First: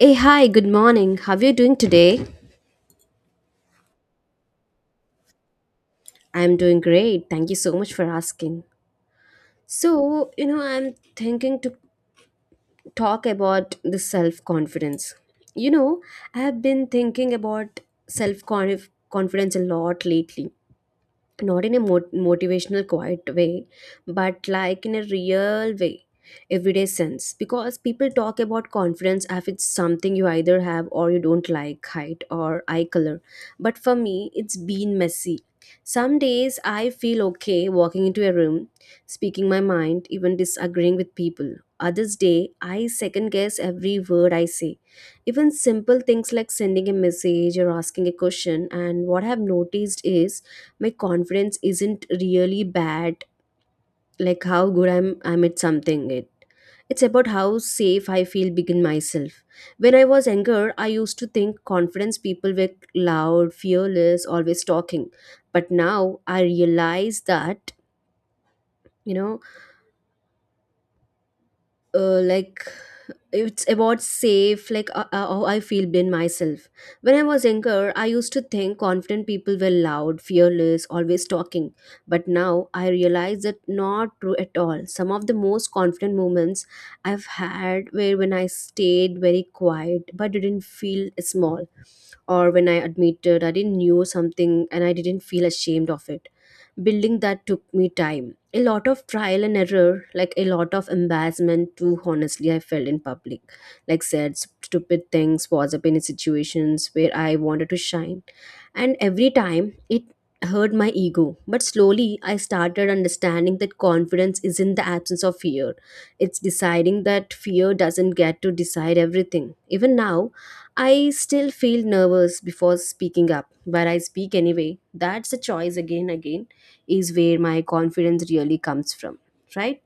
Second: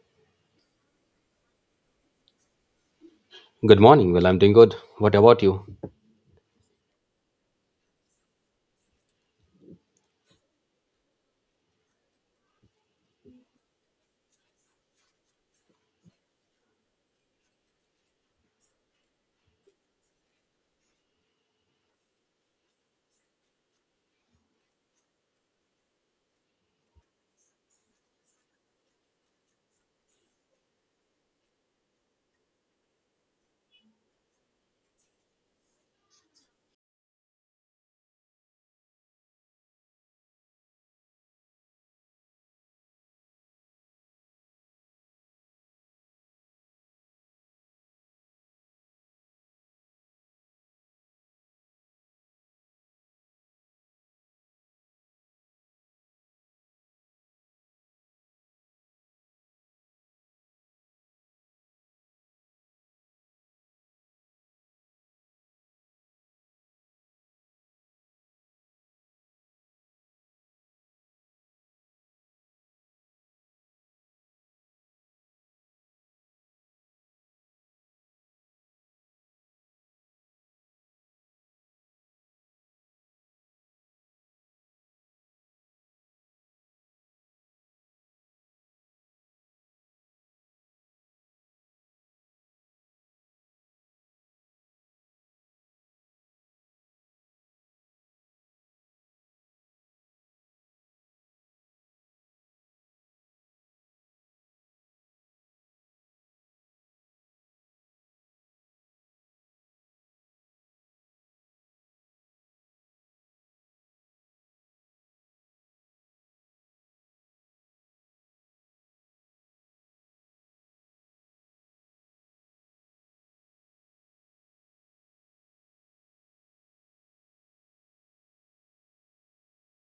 Hey, hi, good morning. How are you doing today? Good morning. Well, I'm doing good. What about you? I'm doing great. Thank you so much for asking. So, I'm thinking to talk about the self confidence. You know, I have been thinking about self confidence a lot lately, not in a motivational quiet way but like in a real way, everyday sense, because people talk about confidence as if it's something you either have or you don't, like height or eye color. But for me it's been messy. Some days I feel okay walking into a room, speaking my mind, even disagreeing with people. Others day I second guess every word I say, even simple things like sending a message or asking a question. And what I have noticed is my confidence isn't really bad, like how good I'm at something. It's about how safe I feel begin myself. When I was younger I used to think confidence people were loud, fearless, always talking, but now I realize that. you know uh, like it's about safe, like how I feel in myself. When I was younger I used to think confident people were loud, fearless, always talking, but now I realize that not true at all. Some of the most confident moments I've had were when I stayed very quiet but didn't feel small, or when I admitted I didn't know something and I didn't feel ashamed of it. Building that took me time, a lot of trial and error, like a lot of embarrassment too, honestly. I felt in public, like said stupid things, was up in situations where I wanted to shine. And every time it hurt my ego. But slowly I started understanding that confidence isn't the absence of fear. It's deciding that fear doesn't get to decide everything. Even now, I still feel nervous before speaking up, but I speak anyway. That's a choice. Again is where my confidence really comes from, right?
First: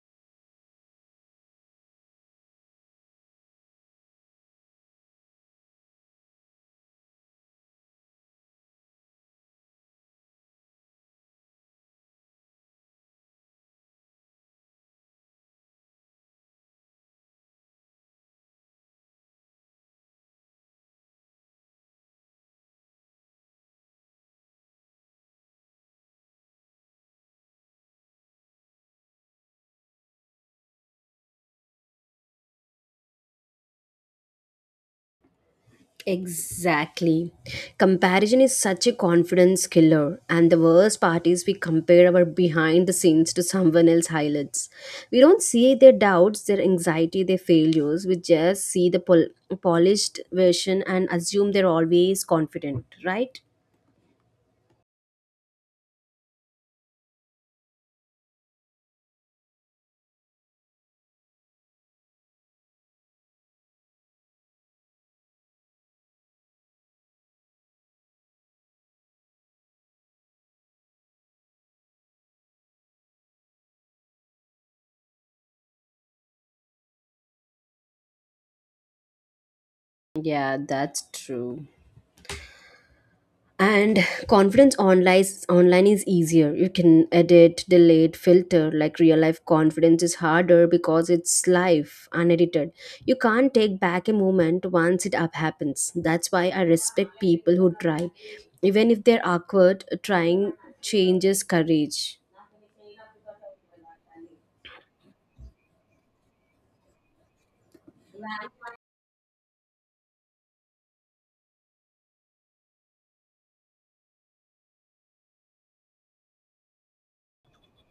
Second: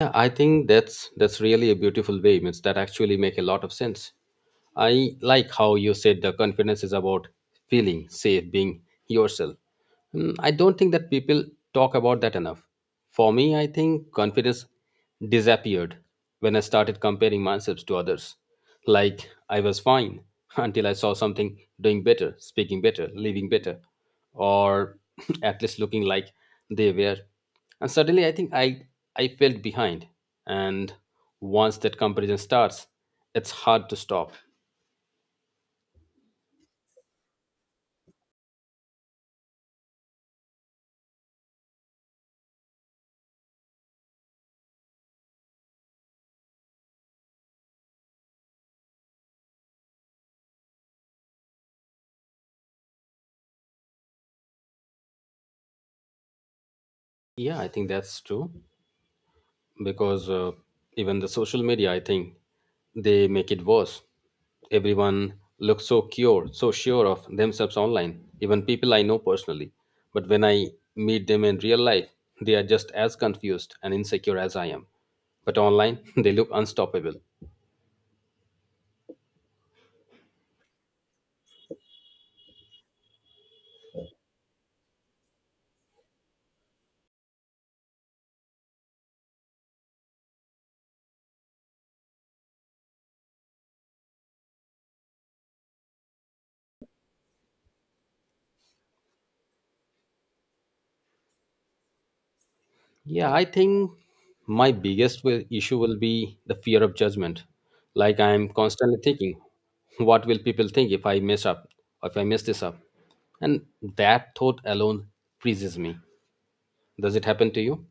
Yeah, I think that's really a beautiful way. Means that actually make a lot of sense. I like how you said the confidence is about feeling safe, being yourself. I don't think that people talk about that enough. For me, I think confidence disappeared when I started comparing myself to others. Like I was fine until I saw something doing better, speaking better, living better, or at least looking like they were. And suddenly, I think I felt behind. And once that comparison starts, it's hard to stop. Exactly. Comparison is such a confidence killer, and the worst part is we compare our behind the scenes to someone else's highlights. We don't see their doubts, their anxiety, their failures. We just see the polished version and assume they're always confident, right? Yeah, I think that's true, because even the social media, I think, they make it worse. Everyone looks so cured, so sure of themselves online. Even people I know personally, but when I meet them in real life, they are just as confused and insecure as I am. But online they look unstoppable. Yeah, that's true. And confidence online is easier. You can edit, delete, filter, like real life confidence is harder because it's live, unedited. You can't take back a moment once it up happens. That's why I respect people who try, even if they're awkward. Trying changes courage. Yeah, I think my biggest issue will be the fear of judgment. Like I'm constantly thinking, what will people think if I mess up, or if I mess this up? And that thought alone freezes me. Does it happen to you?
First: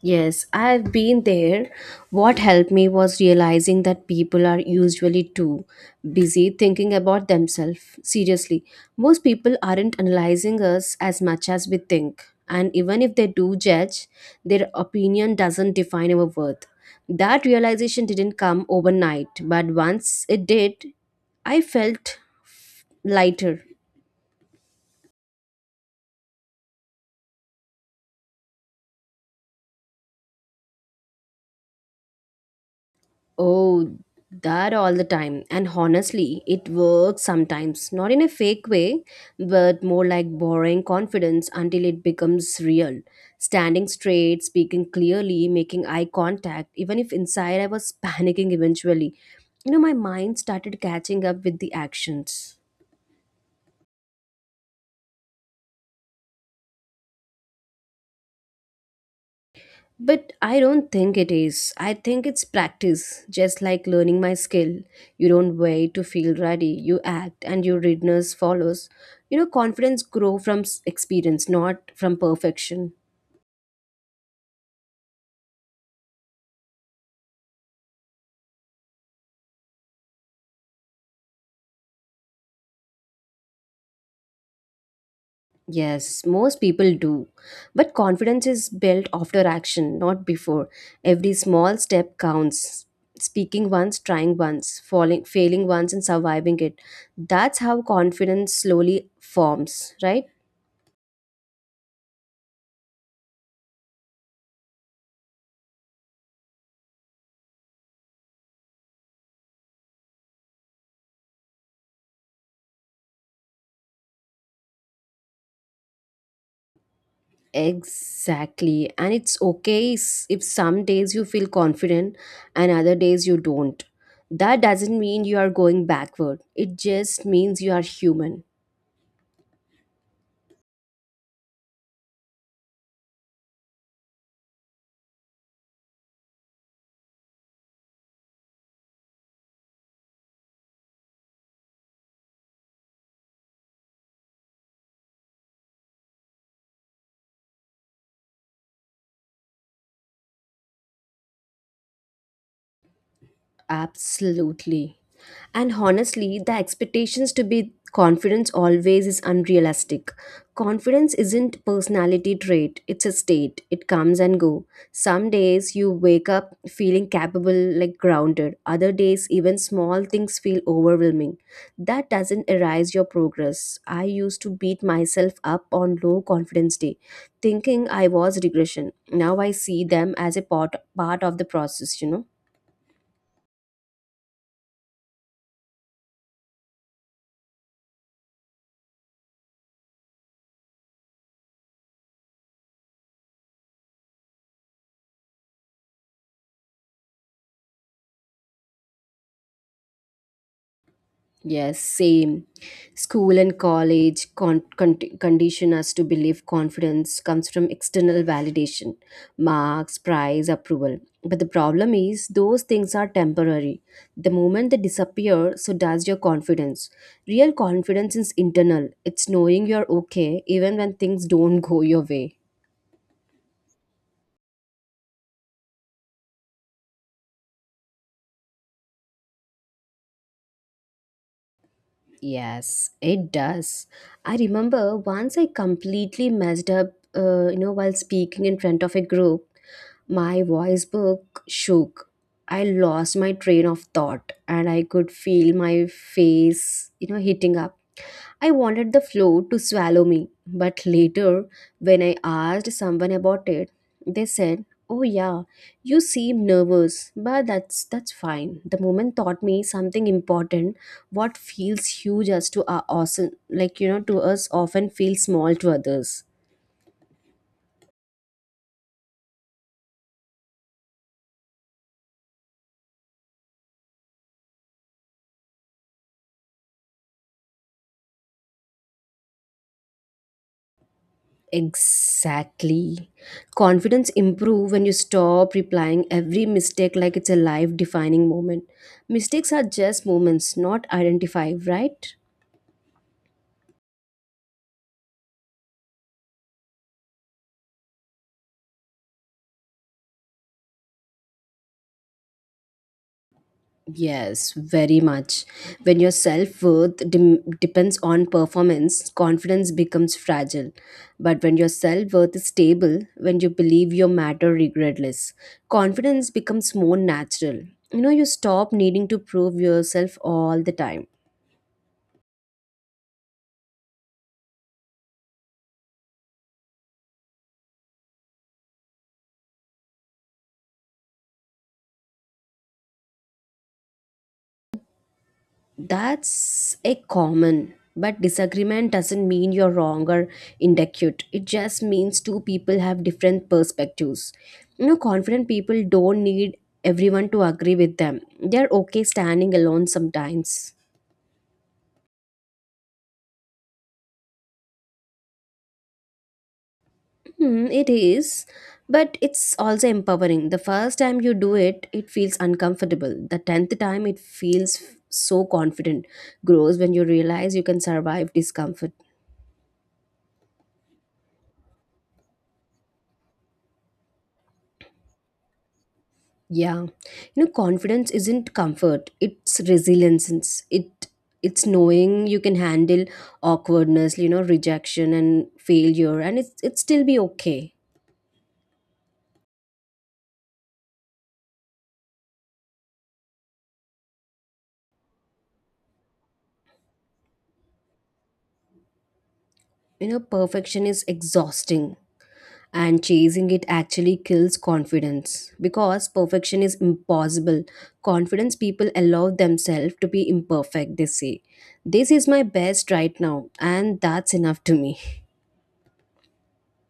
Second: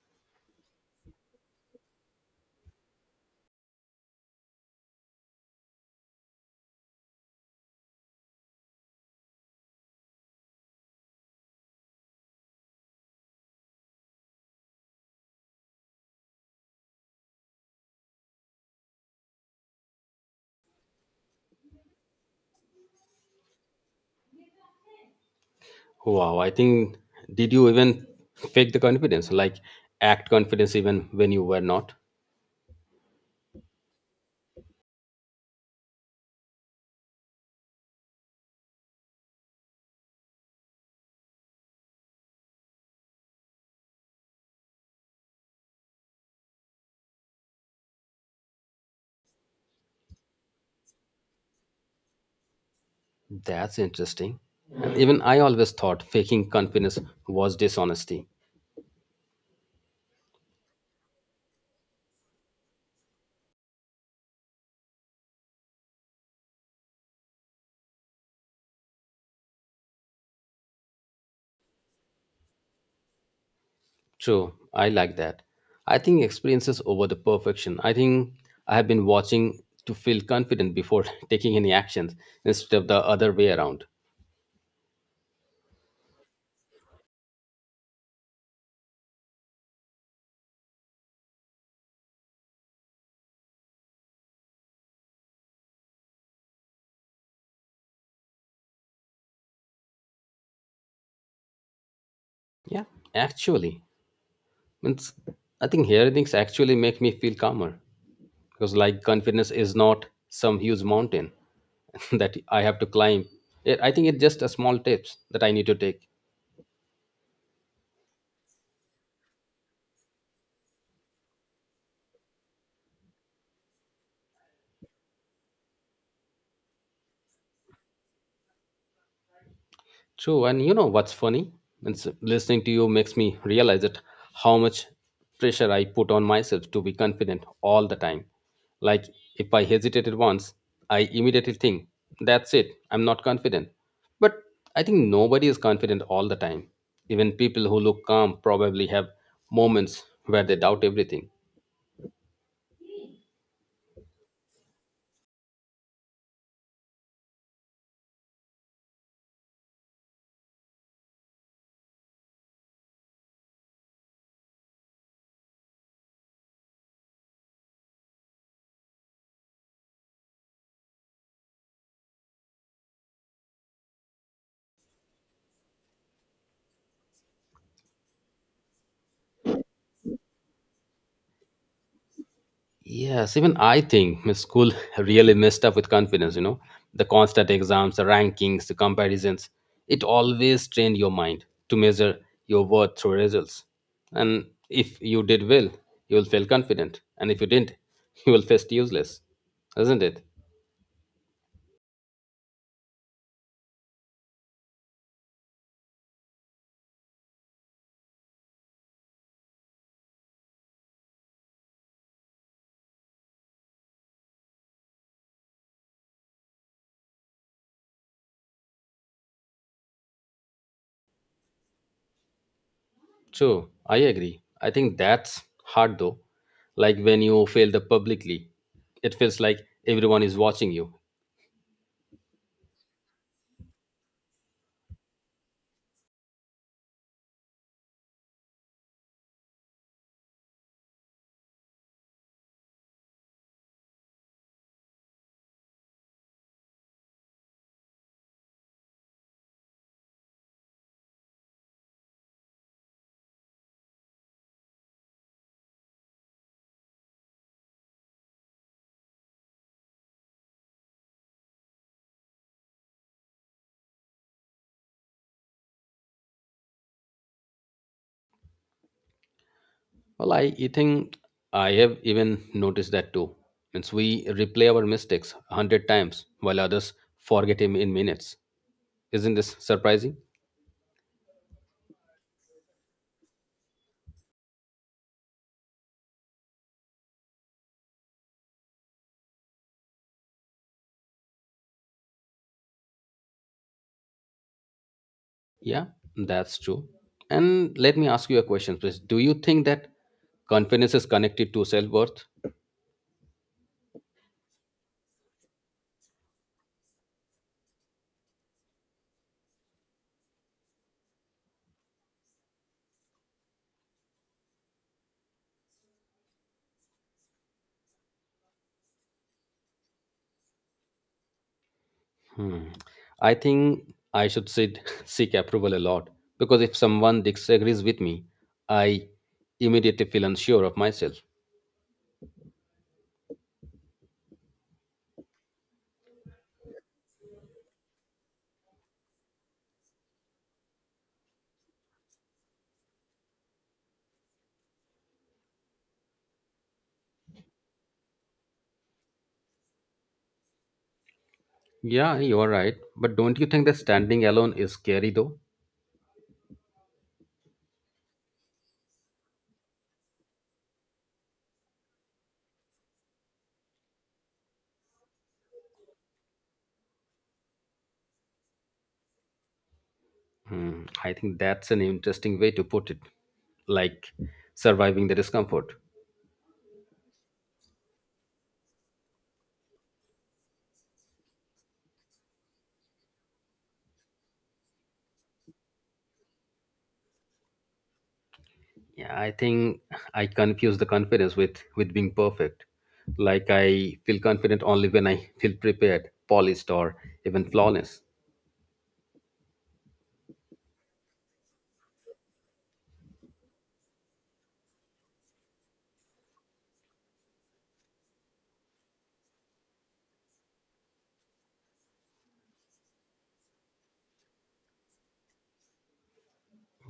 Yes, I've been there. What helped me was realizing that people are usually too busy thinking about themselves. Seriously, most people aren't analyzing us as much as we think. And even if they do judge, their opinion doesn't define our worth. That realization didn't come overnight, but once it did, I felt lighter. Wow, I think, did you even fake the confidence? Like act confidence even when you were not? Oh, that all the time. And honestly, it works sometimes. Not in a fake way, but more like borrowing confidence until it becomes real. Standing straight, speaking clearly, making eye contact, even if inside I was panicking eventually. You know, my mind started catching up with the actions. That's interesting. And even I always thought faking confidence was dishonesty. But I don't think it is. I think it's practice, just like learning my skill. You don't wait to feel ready. You act and your readiness follows. You know, confidence grow from experience, not from perfection. True, I like that. I think experiences over the perfection. I think I have been watching to feel confident before taking any actions instead of the other way around. Yes, most people do. But confidence is built after action, not before. Every small step counts. Speaking once, trying once, falling, failing once and surviving it. That's how confidence slowly forms, right? Yeah, actually, means I think hearing things actually make me feel calmer, because like confidence is not some huge mountain that I have to climb. I think it's just a small tips that I need to take. Exactly. And it's okay, if some days you feel confident and other days you don't. That doesn't mean you are going backward, it just means you are human. True, and you know what's funny? It's listening to you makes me realize it, how much pressure I put on myself to be confident all the time. Like if I hesitated once, I immediately think, that's it, I'm not confident. But I think nobody is confident all the time. Even people who look calm probably have moments where they doubt everything. Absolutely. And honestly, the expectations to be confidence always is unrealistic. Confidence isn't personality trait, it's a state. It comes and go. Some days you wake up feeling capable, like grounded. Other days even small things feel overwhelming. That doesn't erase your progress. I used to beat myself up on low confidence day, thinking I was regression. Now I see them as a part of the process, you know. Yes, even I think my school really messed up with confidence. The constant exams, the rankings, the comparisons. It always trained your mind to measure your worth through results. And if you did well, you will feel confident. And if you didn't, you will feel useless. Isn't it? Yes, same. School and college condition us to believe confidence comes from external validation, marks, prize, approval. But the problem is, those things are temporary. The moment they disappear, so does your confidence. Real confidence is internal, it's knowing you're okay even when things don't go your way. True, I agree. I think that's hard though. Like when you fail the publicly, it feels like everyone is watching you. Yes, it does. I remember once I completely messed up, you know, while speaking in front of a group, my voice book shook. I lost my train of thought and I could feel my face, you know, heating up. I wanted the floor to swallow me, but later, when I asked someone about it, they said, "Oh yeah, you seem nervous, but that's fine." The moment taught me something important. What feels huge as to our awesome, like you know, to us often feels small to others. Well, I think I have even noticed that too. Means we replay our mistakes 100 times while others forget him in minutes. Isn't this surprising? Exactly. Confidence improve when you stop replying every mistake like it's a life defining moment. Mistakes are just moments, not identified, right? Yeah, that's true. And let me ask you a question, please. Do you think that confidence is connected to self worth? Yes, very much. When your self worth dem depends on performance, confidence becomes fragile. But when your self worth is stable, when you believe you matter regardless, confidence becomes more natural. You know, you stop needing to prove yourself all the time. Hmm. I think I should seek approval a lot, because if someone disagrees with me, I immediately feel unsure of myself. That's a common, but disagreement doesn't mean you're wrong or inadequate. It just means two people have different perspectives. You know, confident people don't need everyone to agree with them. They're okay standing alone sometimes. Yeah, you are right. But don't you think that standing alone is scary though? Hmm, it is, but it's also empowering. The first time you do it, it feels uncomfortable. The tenth time, it feels so confident. Grows when you realize you can survive discomfort. Hmm, I think that's an interesting way to put it. Like surviving the discomfort. Yeah. You know, confidence isn't comfort, it's resilience. It's knowing you can handle awkwardness, you know, rejection and failure, and it's it still be okay. Yeah, I think I confuse the confidence with being perfect. Like I feel confident only when I feel prepared, polished, or even flawless. You know, perfection is exhausting and chasing it actually kills confidence because perfection is impossible. Confidence people allow themselves to be imperfect, they say. This is my best right now and that's enough to me.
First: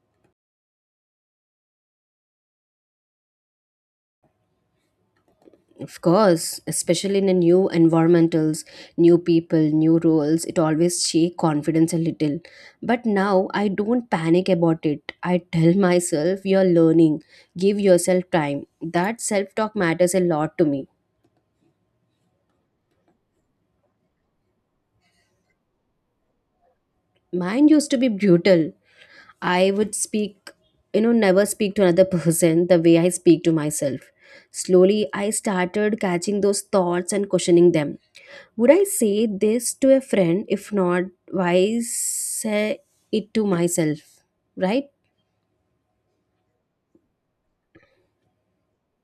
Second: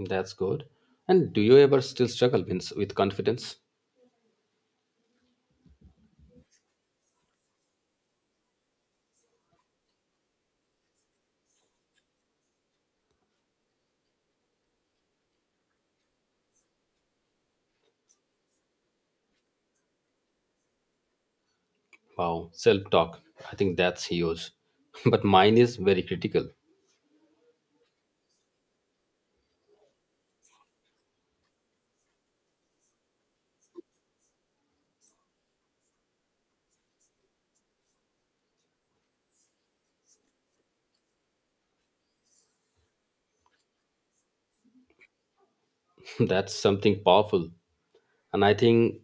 That's good. And do you ever still struggle with confidence? Of course, especially in a new environmentals, new people, new roles, it always shake confidence a little. But now I don't panic about it. I tell myself you're learning. Give yourself time. That self-talk matters a lot to me. Wow, self-talk. I think that's huge. But mine is very critical. Mine used to be brutal. I would speak, you know, never speak to another person the way I speak to myself. Slowly, I started catching those thoughts and questioning them. Would I say this to a friend? If not, why say it to myself? Right? That's something powerful. And I think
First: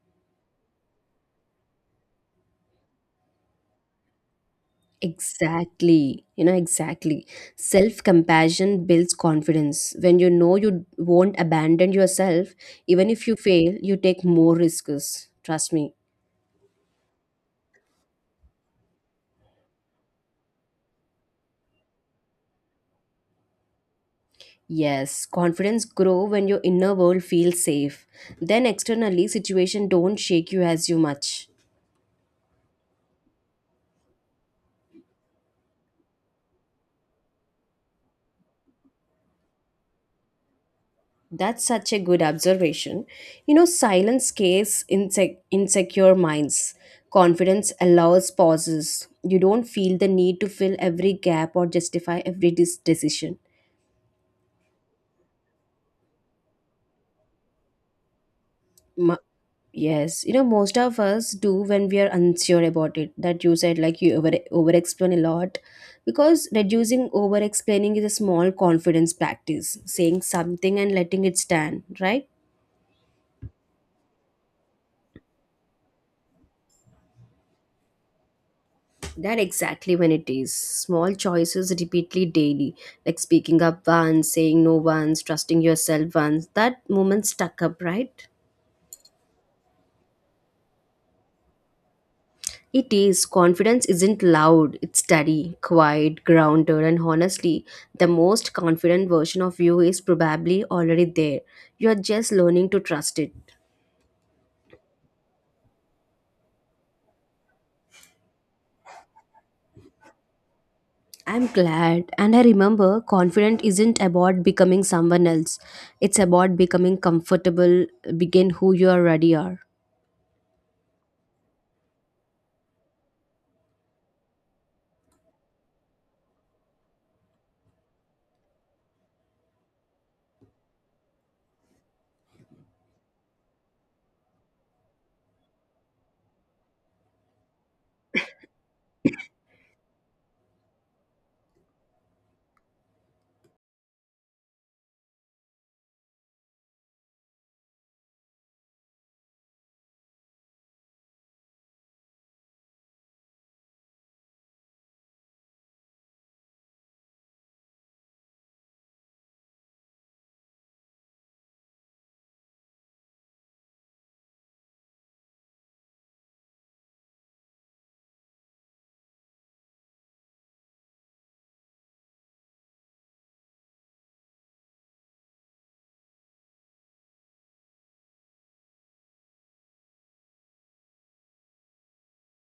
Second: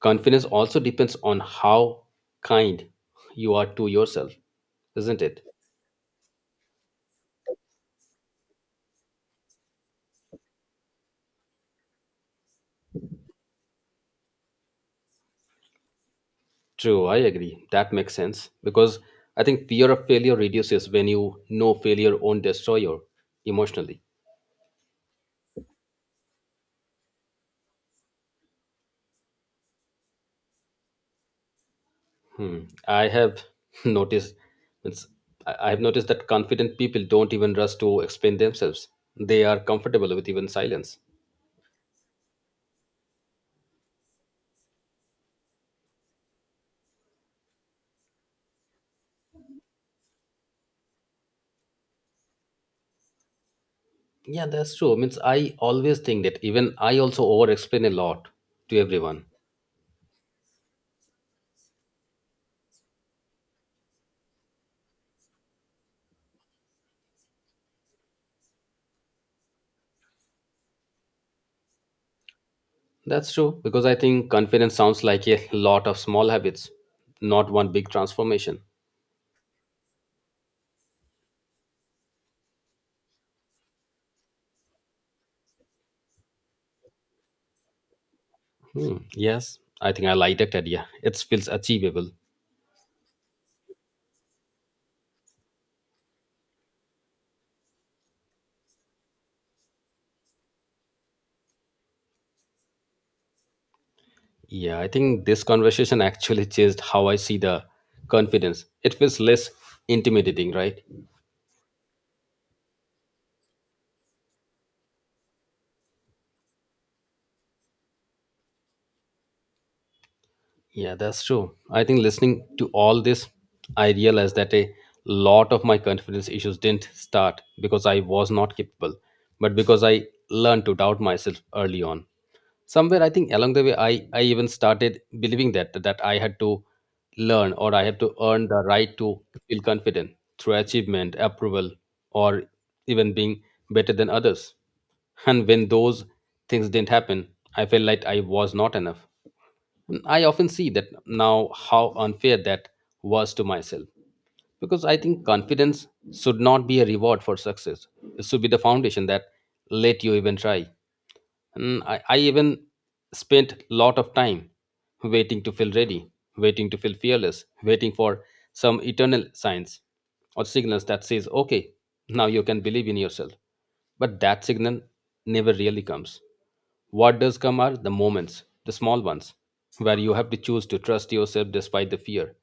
confidence also depends on how kind you are to yourself, isn't it? Exactly. You know, exactly. Self compassion builds confidence. When you know you won't abandon yourself, even if you fail, you take more risks. Trust me. True, I agree, that makes sense. Because I think fear of failure reduces when you know failure won't destroy you emotionally. Yes, confidence grow when your inner world feels safe. Then externally, situation don't shake you as you much. Hmm. I have noticed it's, I have noticed that confident people don't even rush to explain themselves, they are comfortable with even silence. That's such a good observation. You know, silence scares insecure minds. Confidence allows pauses. You don't feel the need to fill every gap or justify every decision. Yeah, that's true. Means I always think that even I also over explain a lot to Ma- everyone. yes, you know, most of us do when we are unsure about it. That you said, like, you over explain a lot. Because reducing over explaining is a small confidence practice, saying something and letting it stand, right? That's true, because I think confidence sounds like a lot of small habits, not one big transformation. That exactly when it is. Small choices repeatedly daily, like speaking up once, saying no once, trusting yourself once. That moment stuck up, right? Hmm, yes, I think I like that idea. It feels achievable. It is. Confidence isn't loud, it's steady, quiet, grounded, and honestly, the most confident version of you is probably already there. You're just learning to trust it. Yeah, I think this conversation actually changed how I see the confidence. It feels less intimidating, right? I'm glad, and I remember confident isn't about becoming someone else, it's about becoming comfortable, begin who you already are. Yeah, that's true. I think listening to all this, I realized that a lot of my confidence issues didn't start because I was not capable, but because I learned to doubt myself early on. Somewhere, I think along the way, I even started believing that I had to learn or I had to earn the right to feel confident through achievement, approval, or even being better than others. And when those things didn't happen, I felt like I was not enough. I often see that now how unfair that was to myself, because I think confidence should not be a reward for success. It should be the foundation that let you even try. And I even spent lot of time waiting to feel ready, waiting to feel fearless, waiting for some eternal signs or signals that says, okay, now you can believe in yourself. But that signal never really comes. What does come are the moments, the small ones, where you have to choose to trust yourself despite the fear.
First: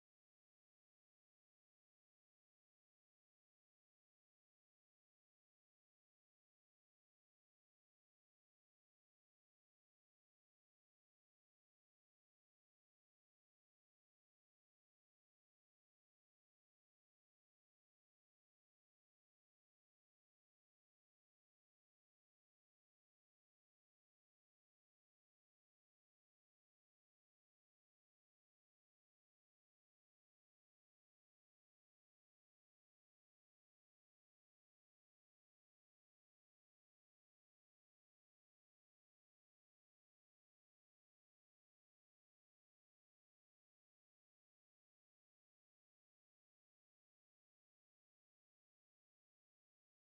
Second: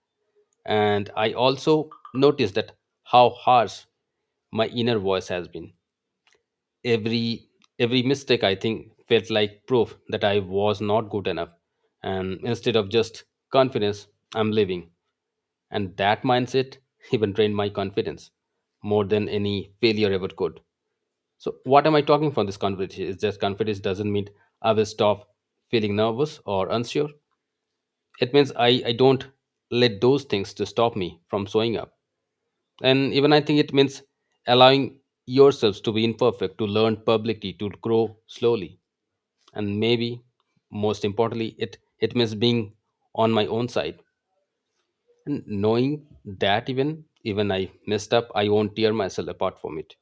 And I also noticed that how harsh my inner voice has been. Every every mistake, I think, felt like proof that I was not good enough. And instead of just confidence, I'm living. And that mindset even drained my confidence more than any failure ever could. So what am I talking from this confidence is that confidence doesn't mean I will stop feeling nervous or unsure. It means I don't let those things to stop me from showing up. And even I think it means allowing yourselves to be imperfect, to learn publicly, to grow slowly. And maybe most importantly, it means being on my own side, and knowing that even I messed up, I won't tear myself apart from it.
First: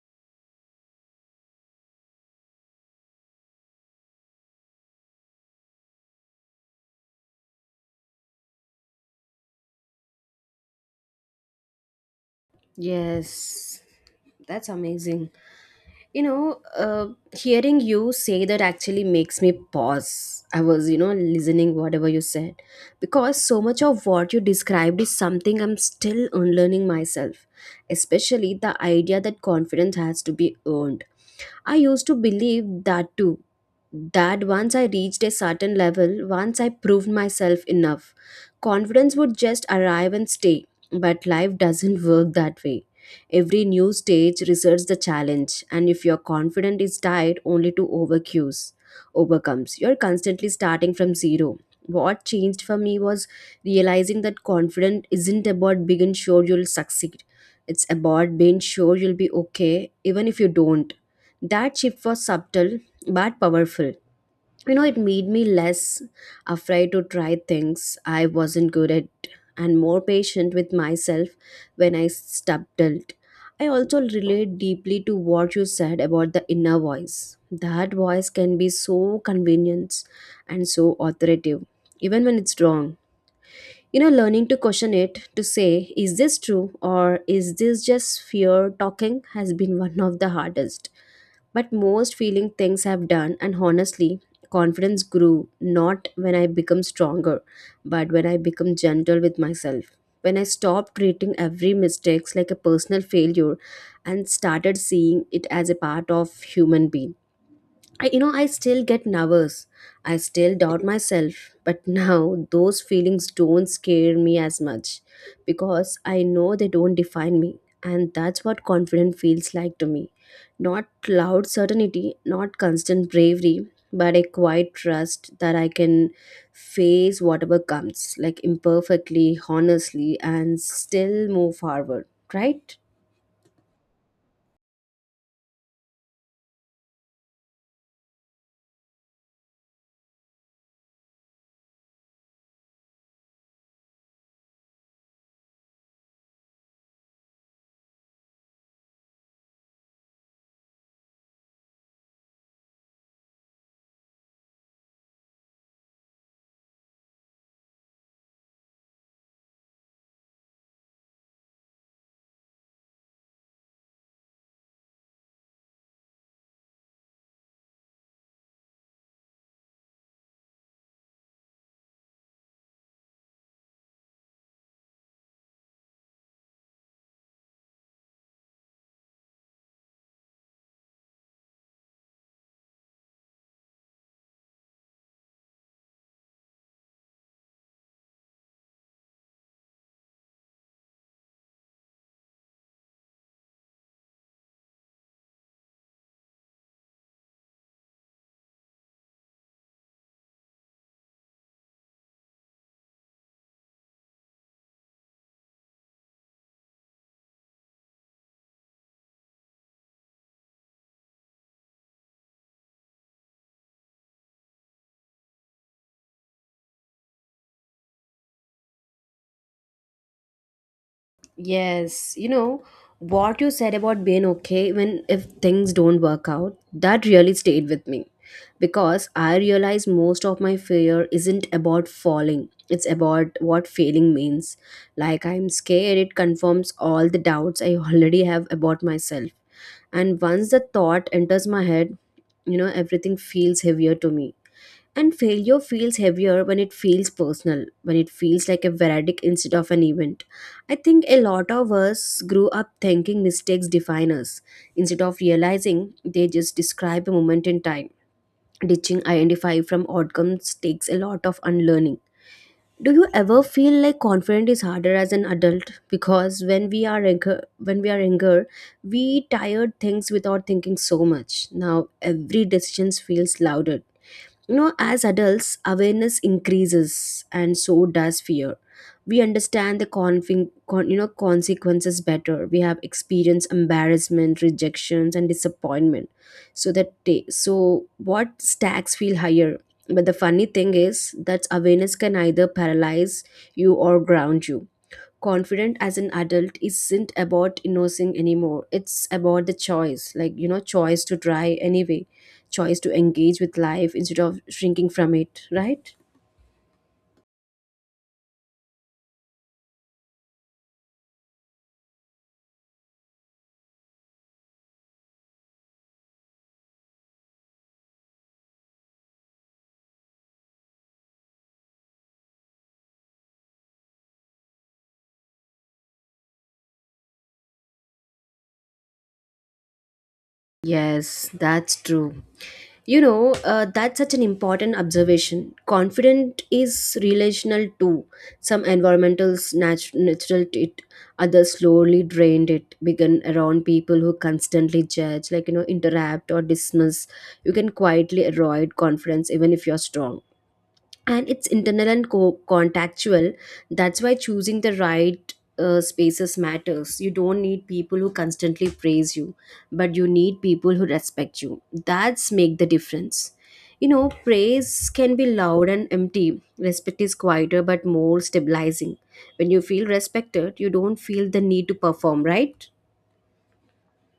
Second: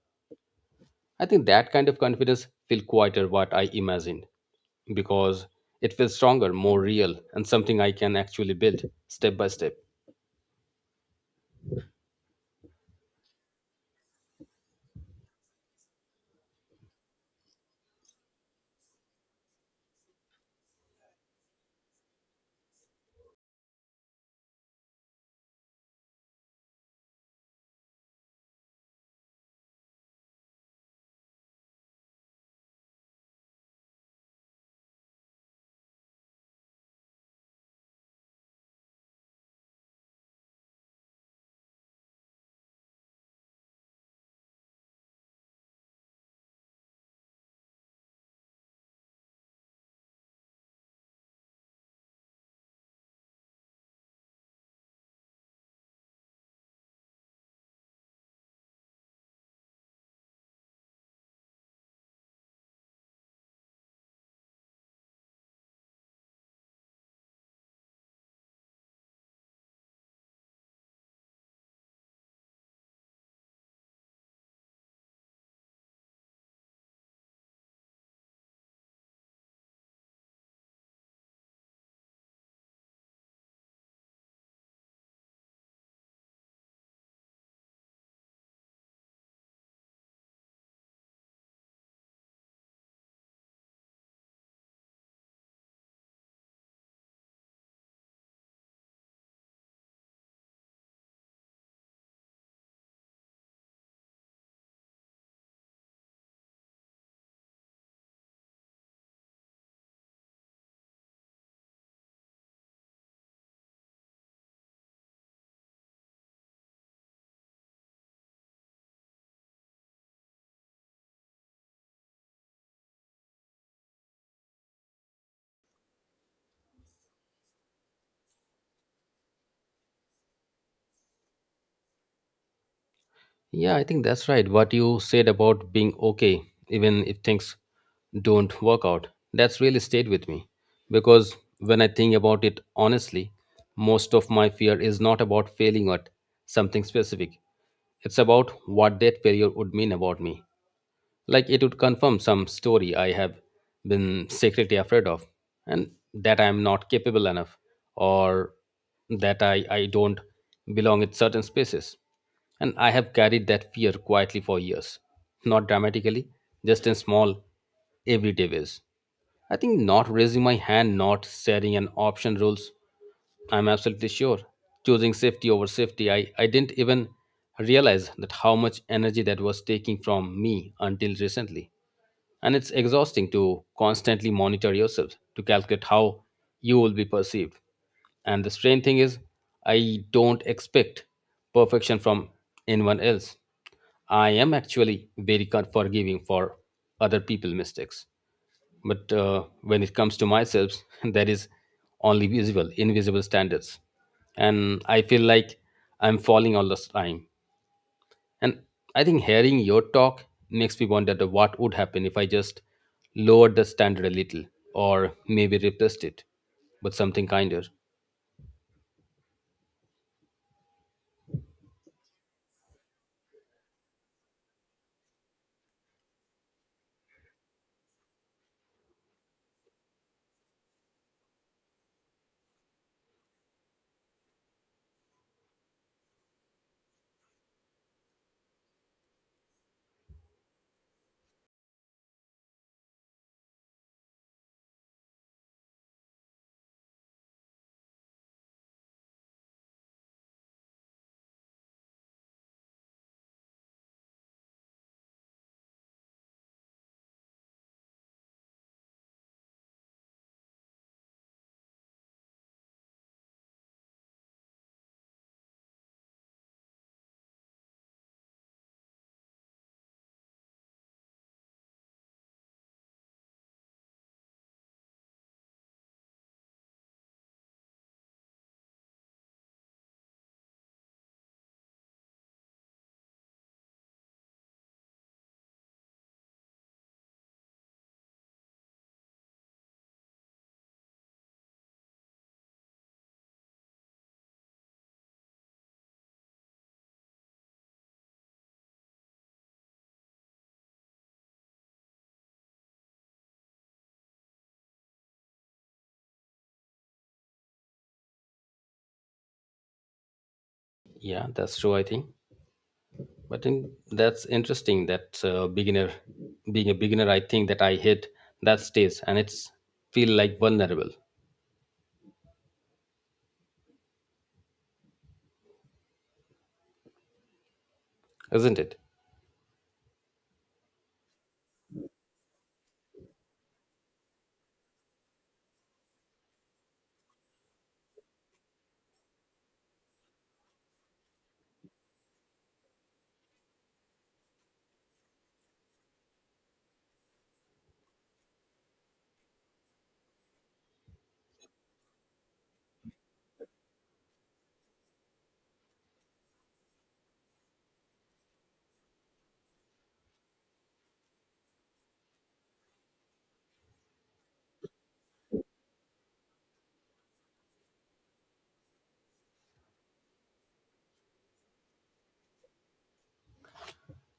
I think that kind of confidence feel quieter what I imagined, because it feels stronger, more real, and something I can actually build step by step. Yes, that's amazing. You know, hearing you say that actually makes me pause. I was, you know, listening whatever you said because so much of what you described is something I'm still unlearning myself, especially the idea that confidence has to be earned. I used to believe that too. That once I reached a certain level, once I proved myself enough, confidence would just arrive and stay. But life doesn't work that way. Every new stage reserves the challenge, and if your confidence is tied only to overcomes, you're constantly starting from zero. What changed for me was realizing that confidence isn't about being sure you'll succeed. It's about being sure you'll be okay, even if you don't. That shift was subtle but powerful. You know, it made me less afraid to try things I wasn't good at and more patient with myself when I stumbled. I also relate deeply to what you said about the inner voice. That voice can be so convenient and so authoritative, even when it's wrong. You know, learning to question it, to say is this true or is this just fear talking, has been one of the hardest but most feeling things I've done. And honestly, confidence grew not when I become stronger, but when I become gentle with myself, when I stopped treating every mistakes like a personal failure and started seeing it as a part of human being. I still get nervous. I still doubt myself. But now those feelings don't scare me as much, because I know they don't define me. And that's what confidence feels like to me. Not loud certainty, not constant bravery, but a quiet trust that I can face whatever comes, like imperfectly, honestly, and still move forward, right? Yeah, I think that's right. What you said about being okay, even if things don't work out, that's really stayed with me. Because when I think about it honestly, most of my fear is not about failing at something specific, it's about what that failure would mean about me. Like it would confirm some story I have been secretly afraid of, and that I am not capable enough, or that I don't belong in certain spaces. And I have carried that fear quietly for years, not dramatically, just in small, everyday ways. I think not raising my hand, not setting an option rules. I'm absolutely sure. Choosing safety over safety, I didn't even realize that how much energy that was taking from me until recently. And it's exhausting to constantly monitor yourself, to calculate how you will be perceived. And the strange thing is, I don't expect perfection from anyone else. I am actually very forgiving for other people's mistakes. But when it comes to myself, there is only visible, invisible standards. And I feel like I'm falling all the time. And I think hearing your talk makes me wonder the what would happen if I just lowered the standard a little, or maybe replaced it with something kinder. Yes, you know, what you said about being okay even if things don't work out, that really stayed with me, because I realize most of my fear isn't about falling, it's about what failing means. Like, I'm scared it confirms all the doubts I already have about myself, and once the thought enters my head, everything feels heavier to me, and failure feels heavier when it feels personal, when it feels like a verdict instead of an event. I think a lot of us grew up thinking mistakes define us, instead of realizing they just describe a moment in time. Ditching identify from outcomes takes a lot of unlearning. Do you ever feel like confidence is harder as an adult? Because when we are younger, we tired things without thinking so much. Now every decision feels louder. You know, as adults, awareness increases and so does fear. We understand the consequences better. We have experienced embarrassment, rejections, and disappointment. So what stacks feel higher. But the funny thing is that awareness can either paralyze you or ground you. Confident as an adult isn't about innocing anymore, it's about the choice, like, you know, choice to try anyway, choice to engage with life instead of shrinking from it, right? Yeah, that's true. I think, but then that's interesting that being a beginner, I think that I hit that stage and it's feel like vulnerable, isn't it? Yes, that's true. You know, that's such an important observation. Confident is relational too. Some environmentals natural to it, others slowly drained it, began around people who constantly judge, like, you know, interrupt or dismiss. You can quietly avoid confidence even if you're strong, and it's internal and contactual. That's why choosing the right spaces matters. You don't need people who constantly praise you, but you need people who respect you. That's make the difference. You know, praise can be loud and empty, respect is quieter but more stabilizing. When you feel respected, you don't feel the need to perform, right?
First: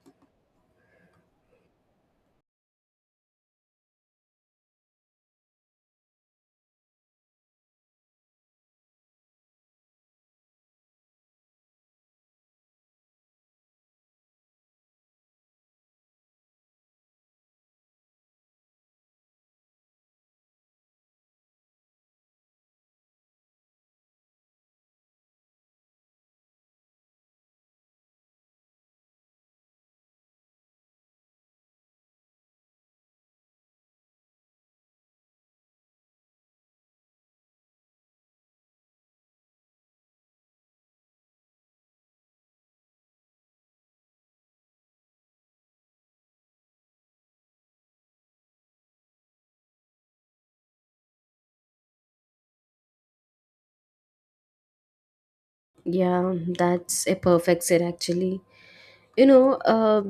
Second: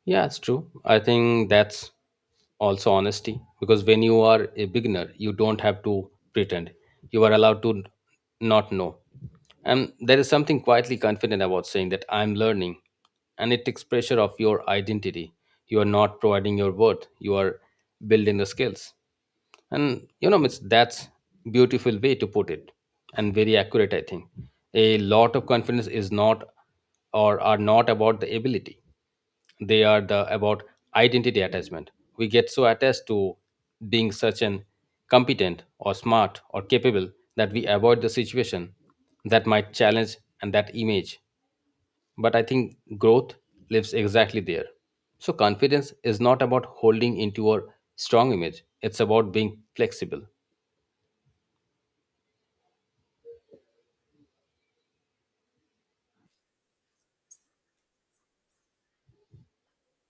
Yeah, it's true. I think that's also honesty, because when you are a beginner, you don't have to pretend. You are allowed to not know. And there is something quietly confident about saying that I'm learning, and it takes pressure off your identity. You are not providing your worth, you are building the skills. And that's beautiful way to put it, and very accurate. I think a lot of confidence is not, or are not, about the ability. They are the about identity attachment. We get so attached to being such an competent or smart or capable that we avoid the situation that might challenge and that image. But I think growth lives exactly there. So, confidence is not about holding into a strong image, it's about being flexible. Yeah, that's a perfect set actually. you know uh,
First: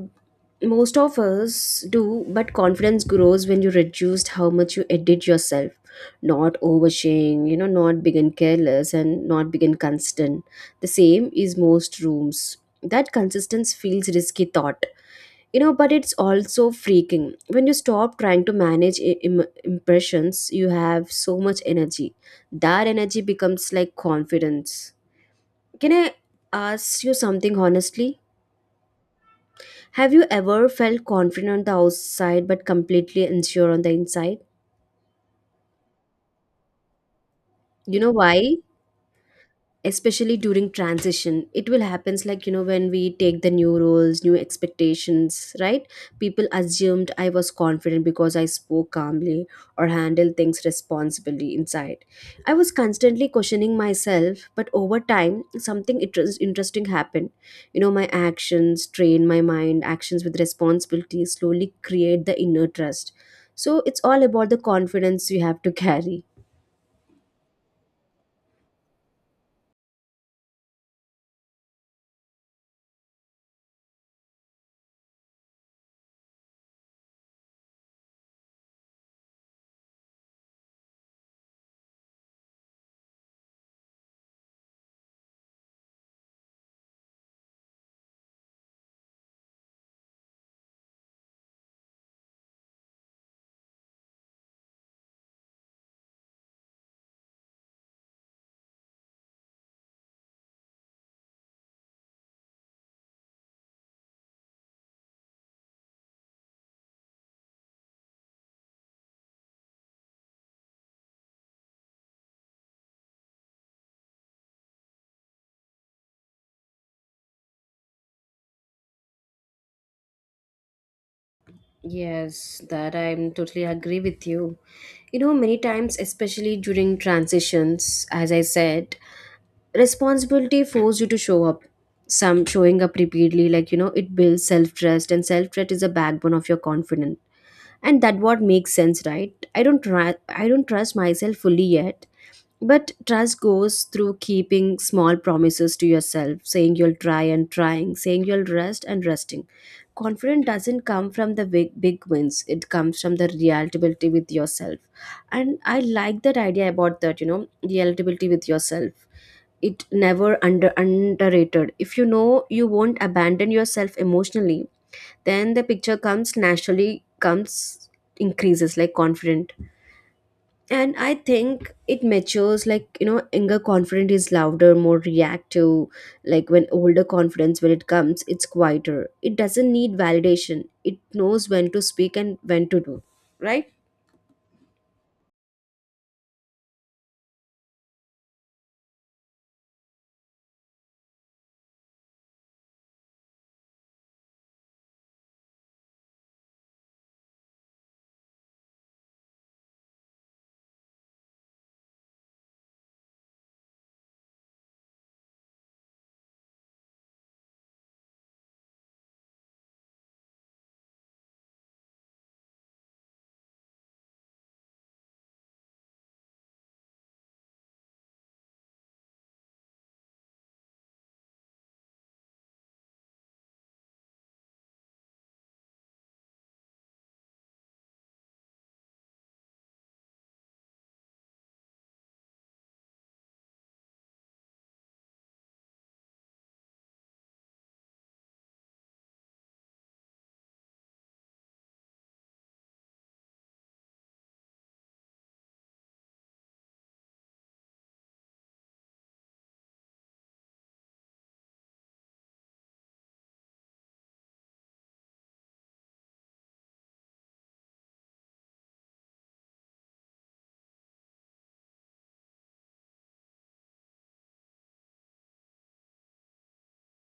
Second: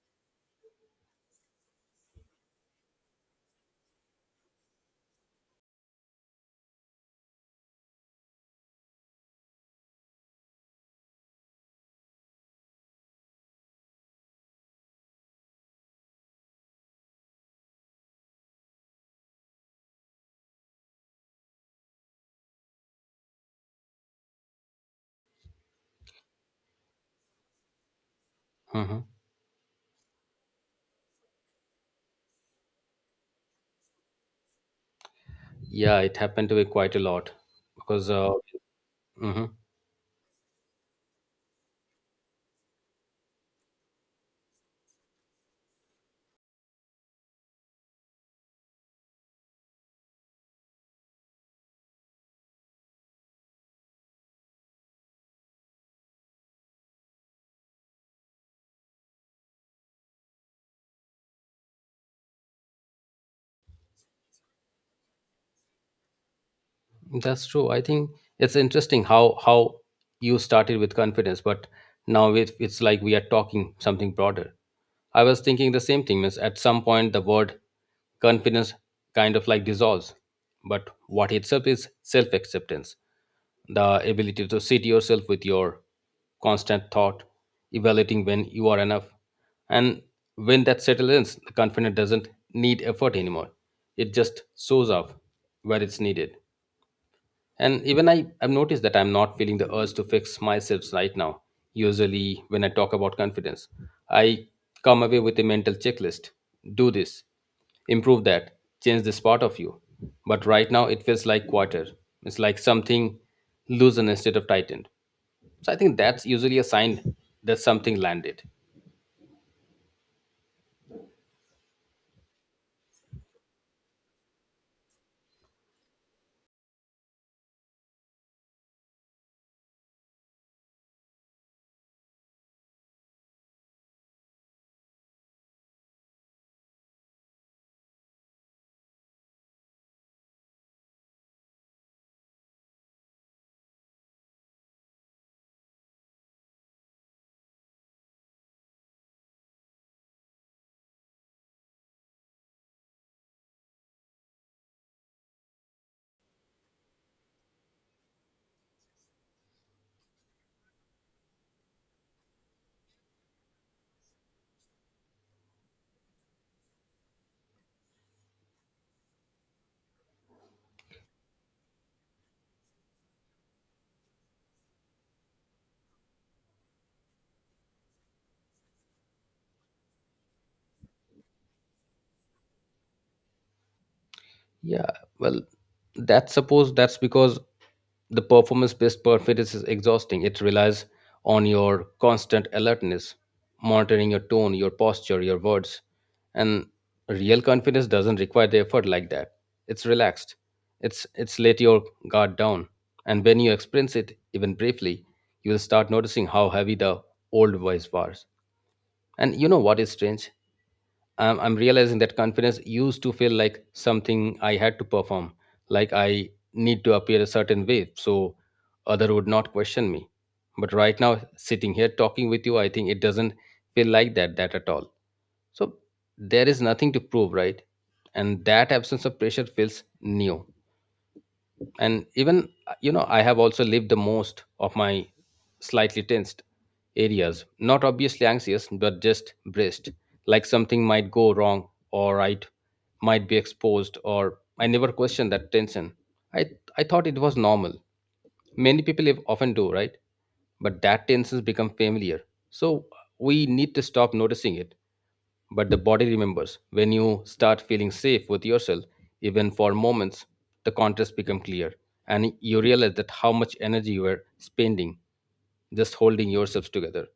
Most of us do, but confidence grows when you reduce how much you edit yourself. Not oversharing, you know, not being careless and not being constant. The same is most rooms. That consistency feels risky thought. You know, but it's also freaking. When you stop trying to manage impressions, you have so much energy. That energy becomes like confidence. Can I ask you something honestly? Mhm. Have you ever felt confident on the outside but completely unsure on the inside? Yeah, it happened to me quite a lot, You know because why? mhm. Especially during transition it will happens, like, you know, when we take the new roles, new expectations, right? People assumed I was confident because I spoke calmly or handled things responsibly. Inside, I was constantly questioning myself. But over time something interesting happened. You know, my actions train my mind. Actions with responsibility slowly create the inner trust. So it's all about the confidence you have to carry. That's true. I think it's interesting how you started with confidence, but now it's like we are talking something broader. I was thinking the same thing. Means at some point the word confidence kind of like dissolves, but what itself is self acceptance, the ability to sit yourself with your constant thought, evaluating when you are enough, and when that settles in, the confidence doesn't need effort anymore. It just shows up where it's needed. And even I've noticed that I'm not feeling the urge to fix myself right now. Usually, when I talk about confidence, I come away with a mental checklist, do this, improve that, change this part of you. But right now, it feels like quarter. It's like something loosened instead of tightened. So I think that's usually a sign that something landed. Yes, that I'm totally agree with you. You know, many times, especially during transitions, as I said, responsibility forces you to show up. Some showing up repeatedly, like, you know, it builds self trust, and self trust is a backbone of your confidence. And that what makes sense, right? I don't try, I don't trust myself fully yet, but trust goes through keeping small promises to yourself, saying you'll try and trying, saying you'll rest and resting. Confidence doesn't come from the big wins, it comes from the reality with yourself. And I like that idea about that, you know, reality with yourself. It never under underrated. If you know you won't abandon yourself emotionally, then the picture comes naturally, comes increases like confident. And I think it matures, like, you know, younger confidence is louder, more reactive, like, when older confidence, when it comes, it's quieter, it doesn't need validation, it knows when to speak and when to do, right? Yeah, well, that suppose that's because the performance-based performance is exhausting. It relies on your constant alertness, monitoring your tone, your posture, your words, and real confidence doesn't require the effort like that. It's relaxed. It's let your guard down, and when you experience it even briefly, you will start noticing how heavy the old voice was. And you know what is strange? I'm realizing that confidence used to feel like something I had to perform, like I need to appear a certain way so other would not question me. But right now, sitting here talking with you, I think it doesn't feel like that at all. So there is nothing to prove, right? And that absence of pressure feels new. And even I have also lived the most of my slightly tensed areas, not obviously anxious but just braced, like something might go wrong, or I might be exposed, or I never questioned that tension. I i thought it was normal, many people often do, right? But that tension becomes familiar, so we need to stop noticing it. But the body remembers. When you start feeling safe with yourself, even for moments, the contrast becomes clear, and you realize that how much energy you are spending just holding yourselves together.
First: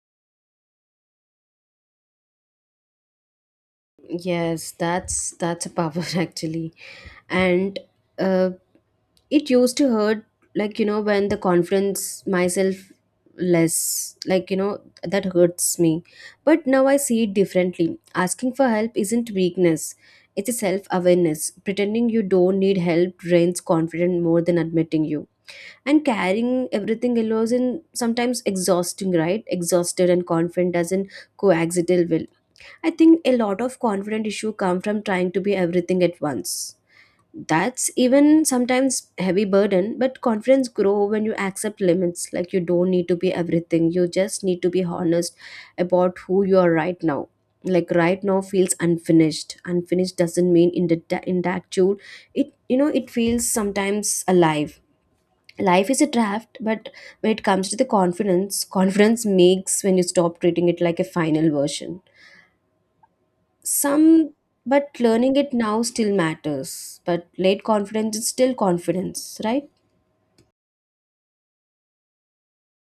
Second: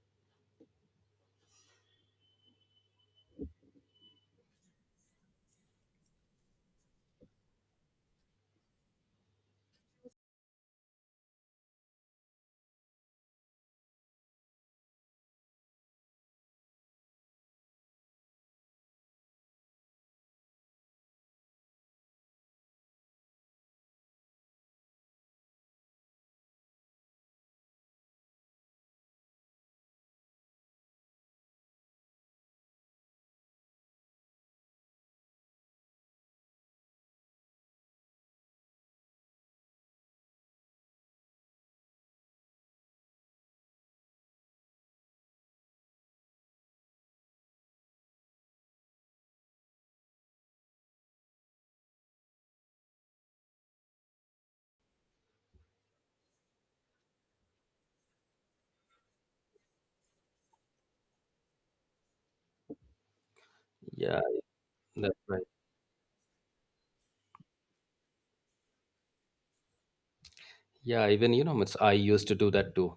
Yes, that's a power actually. And uh, it used to hurt, like, you know, when the confidence myself less, like, you know, that hurts me. But now I see it differently. Asking for help isn't weakness, it's a self-awareness. Pretending you don't need help drains confidence more than admitting you. And carrying everything alone is sometimes exhausting, right? Exhausted and confident doesn't coexist well. I think a lot of confident issue come from trying to be everything at once. That's even sometimes heavy burden. But confidence grow when you accept limits, like you don't need to be everything, you just need to be honest about who you are right now. Like right now feels unfinished. Unfinished doesn't mean in the in that tune. It, you know, it feels sometimes alive. Life is a draft. But when it comes to the confidence makes when you stop treating it like a final version. Yeah, Some, but that's learning right. it now still matters. But late confidence is still confidence, right? Yeah, even I used to do that too,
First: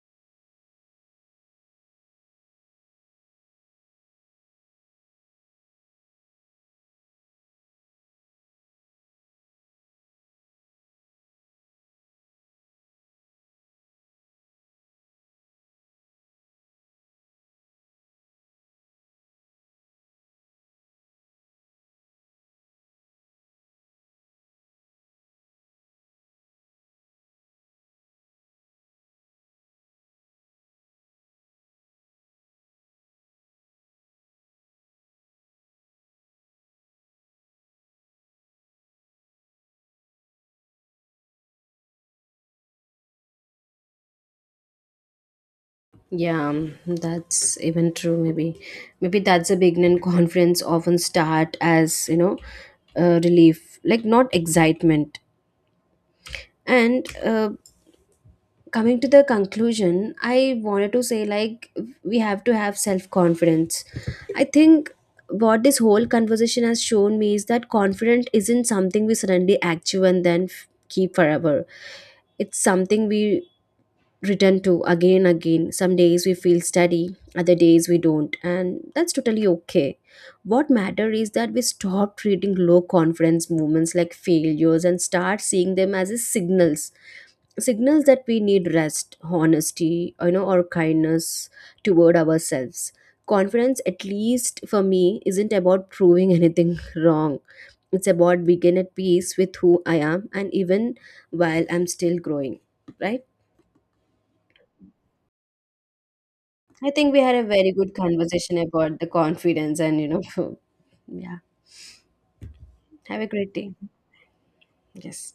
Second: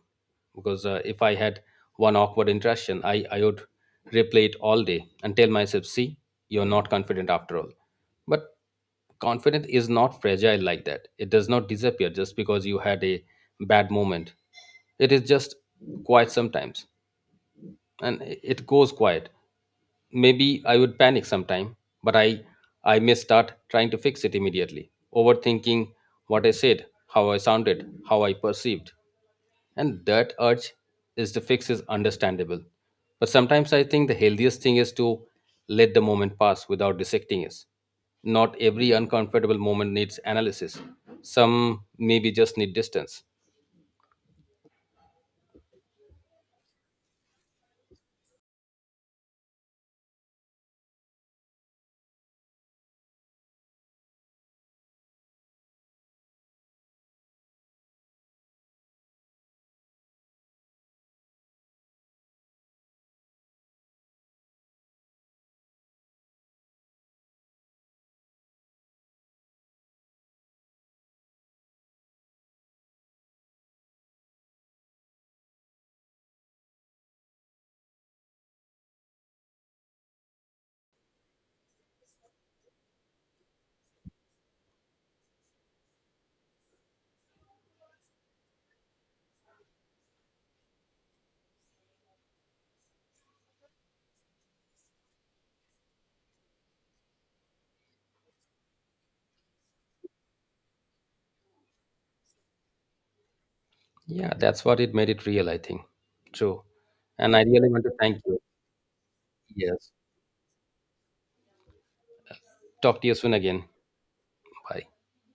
because if I had one awkward interaction, I would replay it all day and tell myself, "See, you're not confident after all." But confidence is not fragile like that, it does not disappear just because you had a bad moment. It is just quiet sometimes, and it goes quiet. Maybe I would panic sometime, but I may start trying to fix it immediately, overthinking what I said, how I sounded, how I perceived. And that urge is to fix is understandable. But sometimes I think the healthiest thing is to let the moment pass without dissecting it. Not every uncomfortable moment needs analysis. Some maybe just need distance. Yeah, that's even true. Maybe, maybe that's a beginning. Confidence often start as, you know, relief, like not excitement. And coming to the conclusion, I wanted to say like we have to have self confidence. I think what this whole conversation has shown me is that confidence isn't something we suddenly active and then keep forever. It's something we return to again and again. Some days we feel steady, other days we don't, and that's totally okay. What matter is that we stop treating low confidence movements like failures and start seeing them as a signals, signals that we need rest, honesty, you know, or kindness toward ourselves. Confidence, at least for me, isn't about proving anything wrong. It's about being at peace with who I am, and even while I'm still growing, right? Yeah, that's what it made it real, I think. True. I think we And had a I really very want to good thank you. conversation about the confidence, Yes. and you know. Yeah. Talk to you Have a soon great again. day. Bye. Yes.